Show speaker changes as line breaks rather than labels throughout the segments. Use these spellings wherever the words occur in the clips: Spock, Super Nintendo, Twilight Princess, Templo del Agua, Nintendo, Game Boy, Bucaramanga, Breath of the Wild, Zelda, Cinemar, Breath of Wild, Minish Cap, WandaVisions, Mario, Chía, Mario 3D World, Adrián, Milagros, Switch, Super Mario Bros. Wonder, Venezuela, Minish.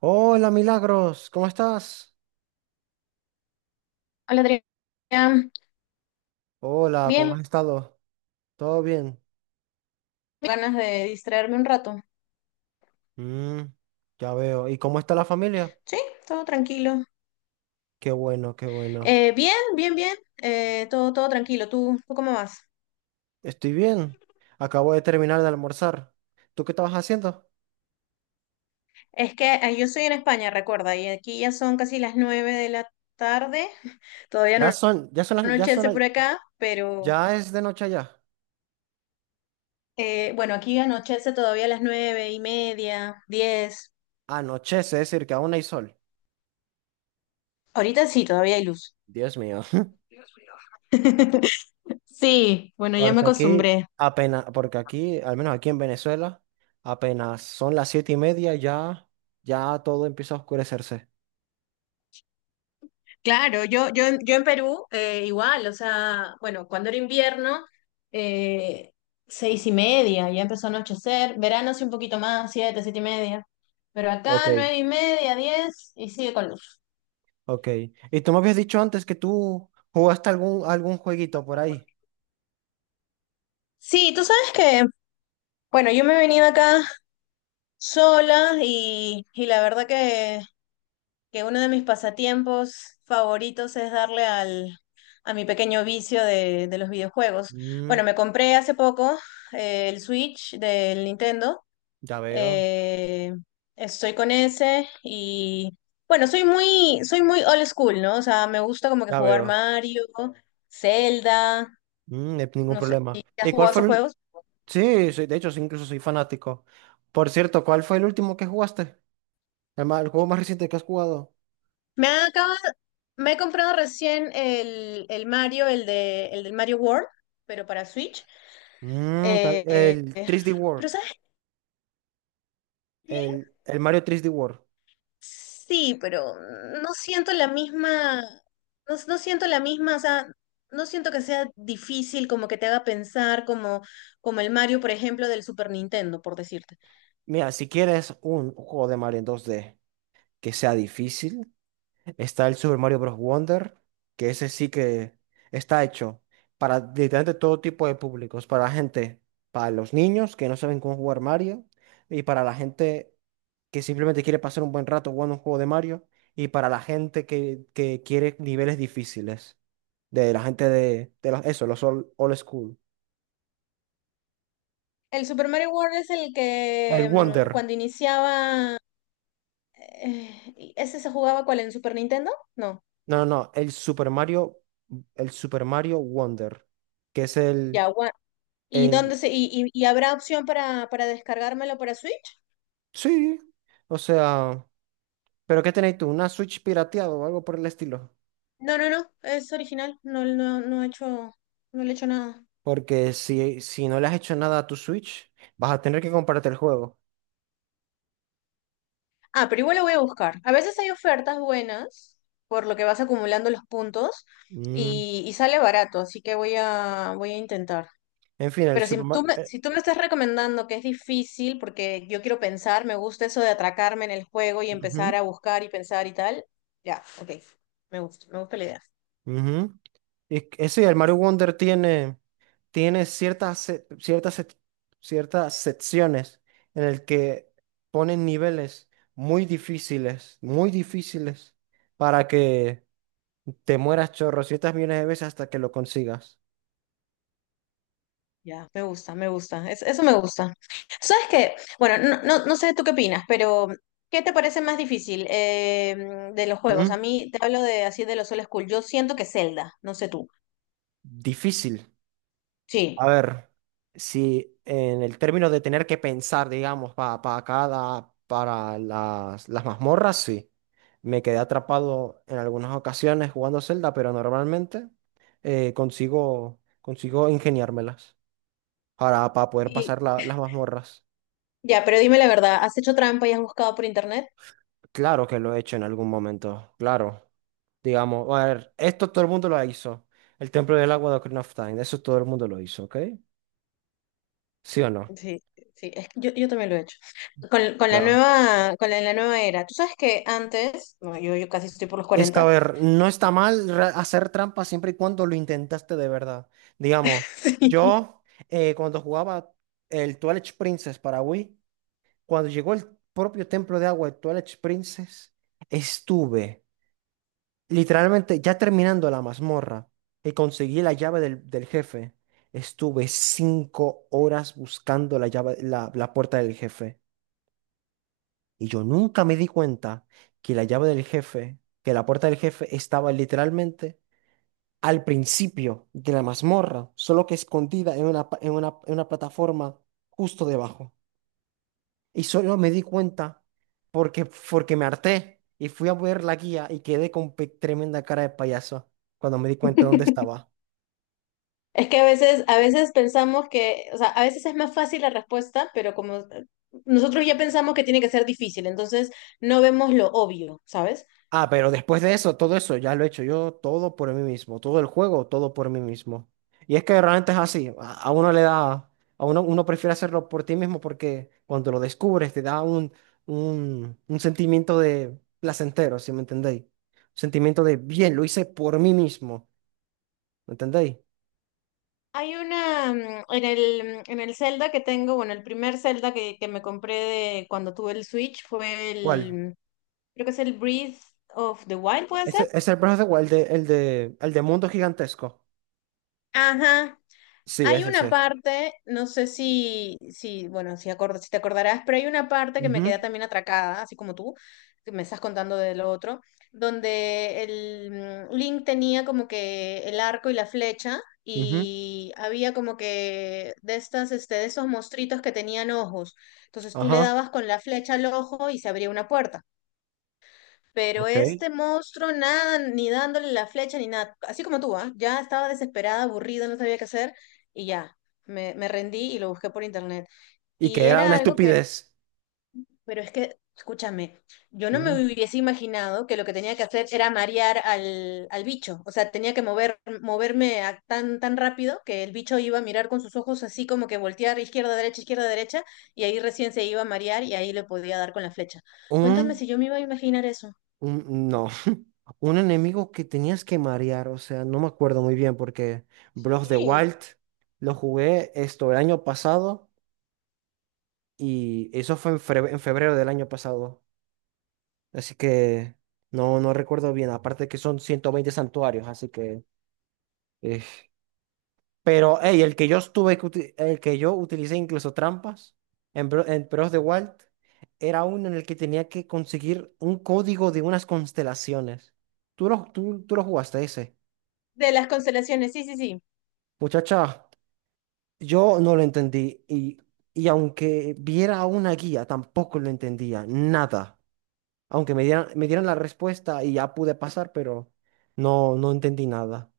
Hola, Milagros, ¿cómo estás?
Hola Adrián,
Hola, ¿cómo
bien,
has estado? ¿Todo bien?
ganas de distraerme un rato.
Mm, ya veo. ¿Y cómo está la familia?
Sí, todo tranquilo.
Qué bueno, qué bueno.
Bien, bien, bien, todo tranquilo. Tú cómo vas?
Estoy bien. Acabo de terminar de almorzar. ¿Tú qué estabas haciendo?
Es que yo soy en España, recuerda, y aquí ya son casi las 9 de la tarde. Todavía
Ya
no
son, ya son, las- ya son,
anochece
las-
por acá, pero
ya es de noche allá.
bueno, aquí anochece todavía a las 9:30, 10.
Anochece, es decir, que aún hay sol.
Ahorita sí, todavía hay luz.
Dios mío.
Sí, bueno, ya me
Porque aquí
acostumbré.
apenas, porque aquí, al menos aquí en Venezuela, apenas son las 7:30, ya, ya todo empieza a oscurecerse.
Claro, yo en Perú igual, o sea, bueno, cuando era invierno, eh, 6:30, ya empezó a anochecer, verano sí un poquito más, siete y media, pero
Ok.
acá 9:30, 10 y sigue con luz.
Ok. Y tú me habías dicho antes que tú jugaste algún jueguito por ahí.
Sí, tú sabes que, bueno, yo me he venido acá sola y la verdad que uno de mis pasatiempos favoritos es darle a mi pequeño vicio de los videojuegos. Bueno,
Mm,
me compré hace poco el Switch del Nintendo.
ya veo,
Eh, Estoy con ese y bueno, soy muy old school, ¿no? O sea, me gusta como que
ya
jugar
veo.
Mario, Zelda,
No hay ningún
no sé
problema.
si has
¿Y cuál
jugado
fue
esos
el...
juegos.
Sí, soy, de hecho, sí, incluso soy fanático. Por cierto, ¿cuál fue el último que jugaste? El juego más reciente que has jugado.
Me acaba- Me he comprado recién el Mario, el del Mario World, pero para Switch. Eh,
El
eh,
3D World.
pero ¿sabes qué?
El Mario 3D World.
Sí, pero no siento la misma, no siento la misma, o sea, no siento que sea difícil como que te haga pensar como el Mario, por ejemplo, del Super Nintendo, por decirte.
Mira, si quieres un juego de Mario en 2D que sea difícil, está el Super Mario Bros. Wonder, que ese sí que está hecho para literalmente todo tipo de públicos, para la gente, para los niños que no saben cómo jugar Mario, y para la gente que simplemente quiere pasar un buen rato jugando un juego de Mario, y para la gente que quiere niveles difíciles, de la gente de los- eso, los old, old school.
El Super Mario World es el
El
que
Wonder,
cuando iniciaba, y ¿ese se jugaba cuál en Super Nintendo? No,
no, no, no, el Super Mario Wonder, que es
ya, ¿Y dónde
el,
se, y habrá opción para descargármelo para Switch?
sí, o sea... ¿Pero qué tenéis tú? ¿Una Switch pirateada o algo por el estilo?
No, no, no, es original, no, no, no he hecho, no le he hecho nada.
Porque si, si no le has hecho nada a tu Switch, vas a tener que comprarte el juego.
Ah, pero igual lo voy a buscar. A veces hay ofertas buenas, por lo que vas acumulando los puntos
Mm,
y sale barato, así que voy a, voy a intentar.
En fin, el
Pero
Super Mario...
si tú me estás recomendando que es difícil, porque yo quiero pensar, me gusta eso de atracarme en el juego y empezar a buscar y pensar y tal, ya, ok, me gusta la idea.
Y que- sí, el Mario Wonder tiene, tiene ciertas, se- ciertas, sec- ciertas secciones en el que ponen niveles muy difíciles, para que te mueras chorro ciertas millones de veces hasta que lo consigas.
Ya, me gusta, me gusta. Eso me gusta. ¿Sabes qué? Bueno, no, no, no sé tú qué opinas, pero ¿qué te parece más difícil de los juegos? A
Mm,
mí te hablo de así de los old school. Yo siento que Zelda, no sé tú.
Difícil.
Sí.
A ver, si en el término de tener que pensar, digamos, para cada, para las mazmorras, sí. Me quedé atrapado en algunas ocasiones jugando Zelda, pero normalmente consigo, consigo ingeniármelas para poder
Y
pasar la- las mazmorras.
ya, pero dime la verdad, ¿has hecho trampa y has buscado por internet?
Claro que lo he hecho en algún momento, claro. Digamos, a ver, esto todo el mundo lo hizo. El Templo del Agua de Ocarina of Time, eso todo el mundo lo hizo, ¿ok? ¿Sí o no?
Sí, sí, es que yo también lo he hecho. Con la nueva, la nueva era. Tú sabes que antes, bueno, yo casi estoy por los
Es que, a
40.
ver, no está mal re- hacer trampa siempre y cuando lo intentaste de verdad. Digamos, yo cuando jugaba el Twilight Princess para Wii, cuando llegó el propio templo de agua de Twilight Princess, estuve literalmente ya terminando la mazmorra y conseguí la llave del, del jefe. Estuve 5 horas buscando la llave, la puerta del jefe. Y yo nunca me di cuenta que la llave del jefe, que la puerta del jefe estaba literalmente al principio de la mazmorra, solo que escondida en una, pa- en una plataforma justo debajo. Y solo me di cuenta porque, porque me harté y fui a ver la guía y quedé con pe- tremenda cara de payaso cuando me di cuenta dónde
Sí.
estaba.
Es que a veces pensamos que, o sea, a veces es más fácil la respuesta, pero como nosotros ya pensamos que tiene que ser difícil, entonces no vemos lo obvio, ¿sabes?
Ah, pero después de eso, todo eso ya lo he hecho yo todo por mí mismo, todo el juego, todo por mí mismo. Y es que realmente es así, a uno le da, a uno, uno prefiere hacerlo por ti mismo porque cuando lo descubres te da un sentimiento de placentero, ¿si me entendéis? Un sentimiento de bien, lo hice por mí mismo, ¿me entendéis?
Hay una, en en el Zelda que tengo, bueno, el primer Zelda que me compré de cuando tuve el Switch fue
¿Cuál?
el, creo que es el Breath of the Wild, ¿puede ser?
Ese es el proceso, ¿cuál? El de, el de, el de mundo gigantesco.
Ajá.
Sí,
Hay
es
una
ese.
parte, no sé bueno, si, si te acordarás, pero hay una parte que me
Ujú,
queda también atracada, así como tú, que me estás contando de lo otro, donde el Link tenía como que el arco y la flecha
ujú.
y había como que de estas, este, de esos monstruitos que tenían ojos. Entonces tú le
Ajá.
dabas con la flecha al ojo y se abría una puerta. Pero
Ok.
este monstruo, nada, ni dándole la flecha ni nada, así como tú, ¿ah? Ya estaba desesperada, aburrida, no sabía qué hacer y ya, me rendí y lo busqué por internet.
Y que
Y
era
era
una
algo que,
estupidez.
pero es que, escúchame, yo no me
Ujú.
hubiese imaginado que lo que tenía que hacer era marear al bicho, o sea, tenía que moverme tan rápido que el bicho iba a mirar con sus ojos así como que voltear izquierda, derecha, y ahí recién se iba a marear y ahí le podía dar con la flecha. Cuéntame
Un
si yo me iba a imaginar eso.
No, un enemigo que tenías que marear, o sea, no me acuerdo muy bien porque Breath de Wild lo jugué esto el año pasado y eso fue en fre- en febrero del año pasado, así que no, no recuerdo bien, aparte que son 120 santuarios, así que... eh, Pero, hey, el que yo estuve, que uti- el que yo utilicé incluso trampas en, Bro- en Breath de Wild era uno en el que tenía que conseguir un código de unas constelaciones. ¿ tú lo jugaste ese?
De las constelaciones, sí, sí, sí.
Muchacha, yo no lo entendí y aunque viera una guía, tampoco lo entendía, nada. Aunque me dieran la respuesta y ya pude pasar, pero no, no entendí nada.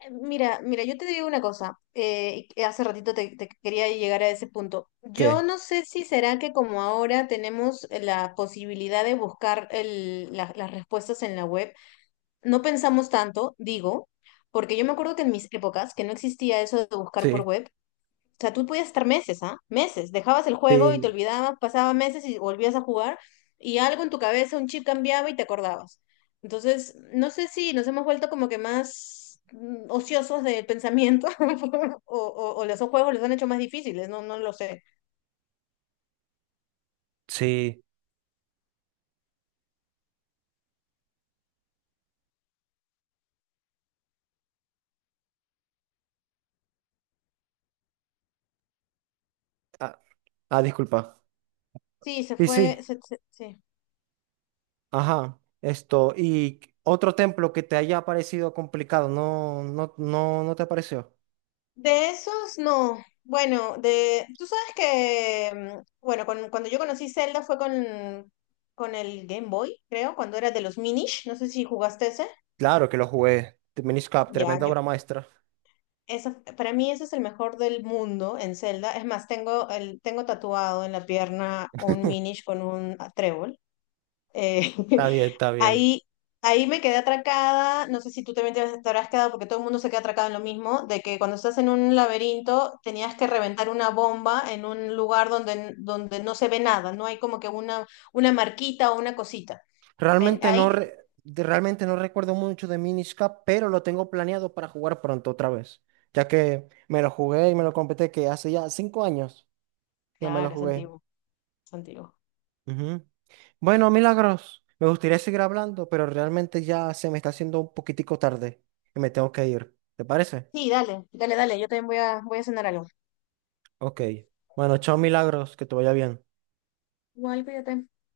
Mira, mira, yo te digo una cosa, y hace ratito te quería llegar a ese punto. Yo
¿Qué?
no sé si será que como ahora tenemos la posibilidad de buscar las respuestas en la web, no pensamos tanto, digo, porque yo me acuerdo que en mis épocas, que no existía eso de buscar por
Sí,
web. O sea, tú podías estar meses, ¿ah? Meses. Dejabas el juego y te
sí,
olvidabas, pasaba meses y volvías a jugar y algo en tu cabeza, un chip cambiaba y te acordabas. Entonces, no sé si nos hemos vuelto como que más ociosos del pensamiento o los juegos los han hecho más difíciles, no, no lo sé.
sí. Ah, ah, disculpa.
Sí, se
Y
fue,
sí,
sí.
ajá, esto. ¿Y otro templo que te haya parecido complicado? No, no, no, no te pareció.
De esos, no. Bueno, de, tú sabes que, bueno, cuando yo conocí Zelda fue con el Game Boy, creo, cuando era de los Minish, no sé si jugaste ese.
Claro que lo jugué. Minish Cap,
Ya,
tremenda
yo,
obra maestra.
eso, para mí ese es el mejor del mundo en Zelda. Es más, tengo tatuado en la pierna un Minish con un trébol. Eh,
Está bien, está bien.
ahí, ahí me quedé atracada. No sé si tú también te habrás quedado porque todo el mundo se queda atracado en lo mismo, de que cuando estás en un laberinto tenías que reventar una bomba en un lugar donde, donde no se ve nada, no hay como que una marquita o una cosita. En-
Realmente no,
ahí, te-
re- de- realmente no recuerdo mucho de Minish pero lo tengo planeado para jugar pronto otra vez, ya que me lo jugué y me lo completé que hace ya 5 años que me lo
claro, es
jugué.
antiguo, es antiguo.
Ujú. Bueno, Milagros, me gustaría seguir hablando, pero realmente ya se me está haciendo un poquitico tarde y me tengo que ir. ¿Te parece?
Sí, dale, dale, dale, yo también voy a, voy a cenar algo.
Ok. Bueno, chao, Milagros, que te vaya bien.
Igual, cuídate.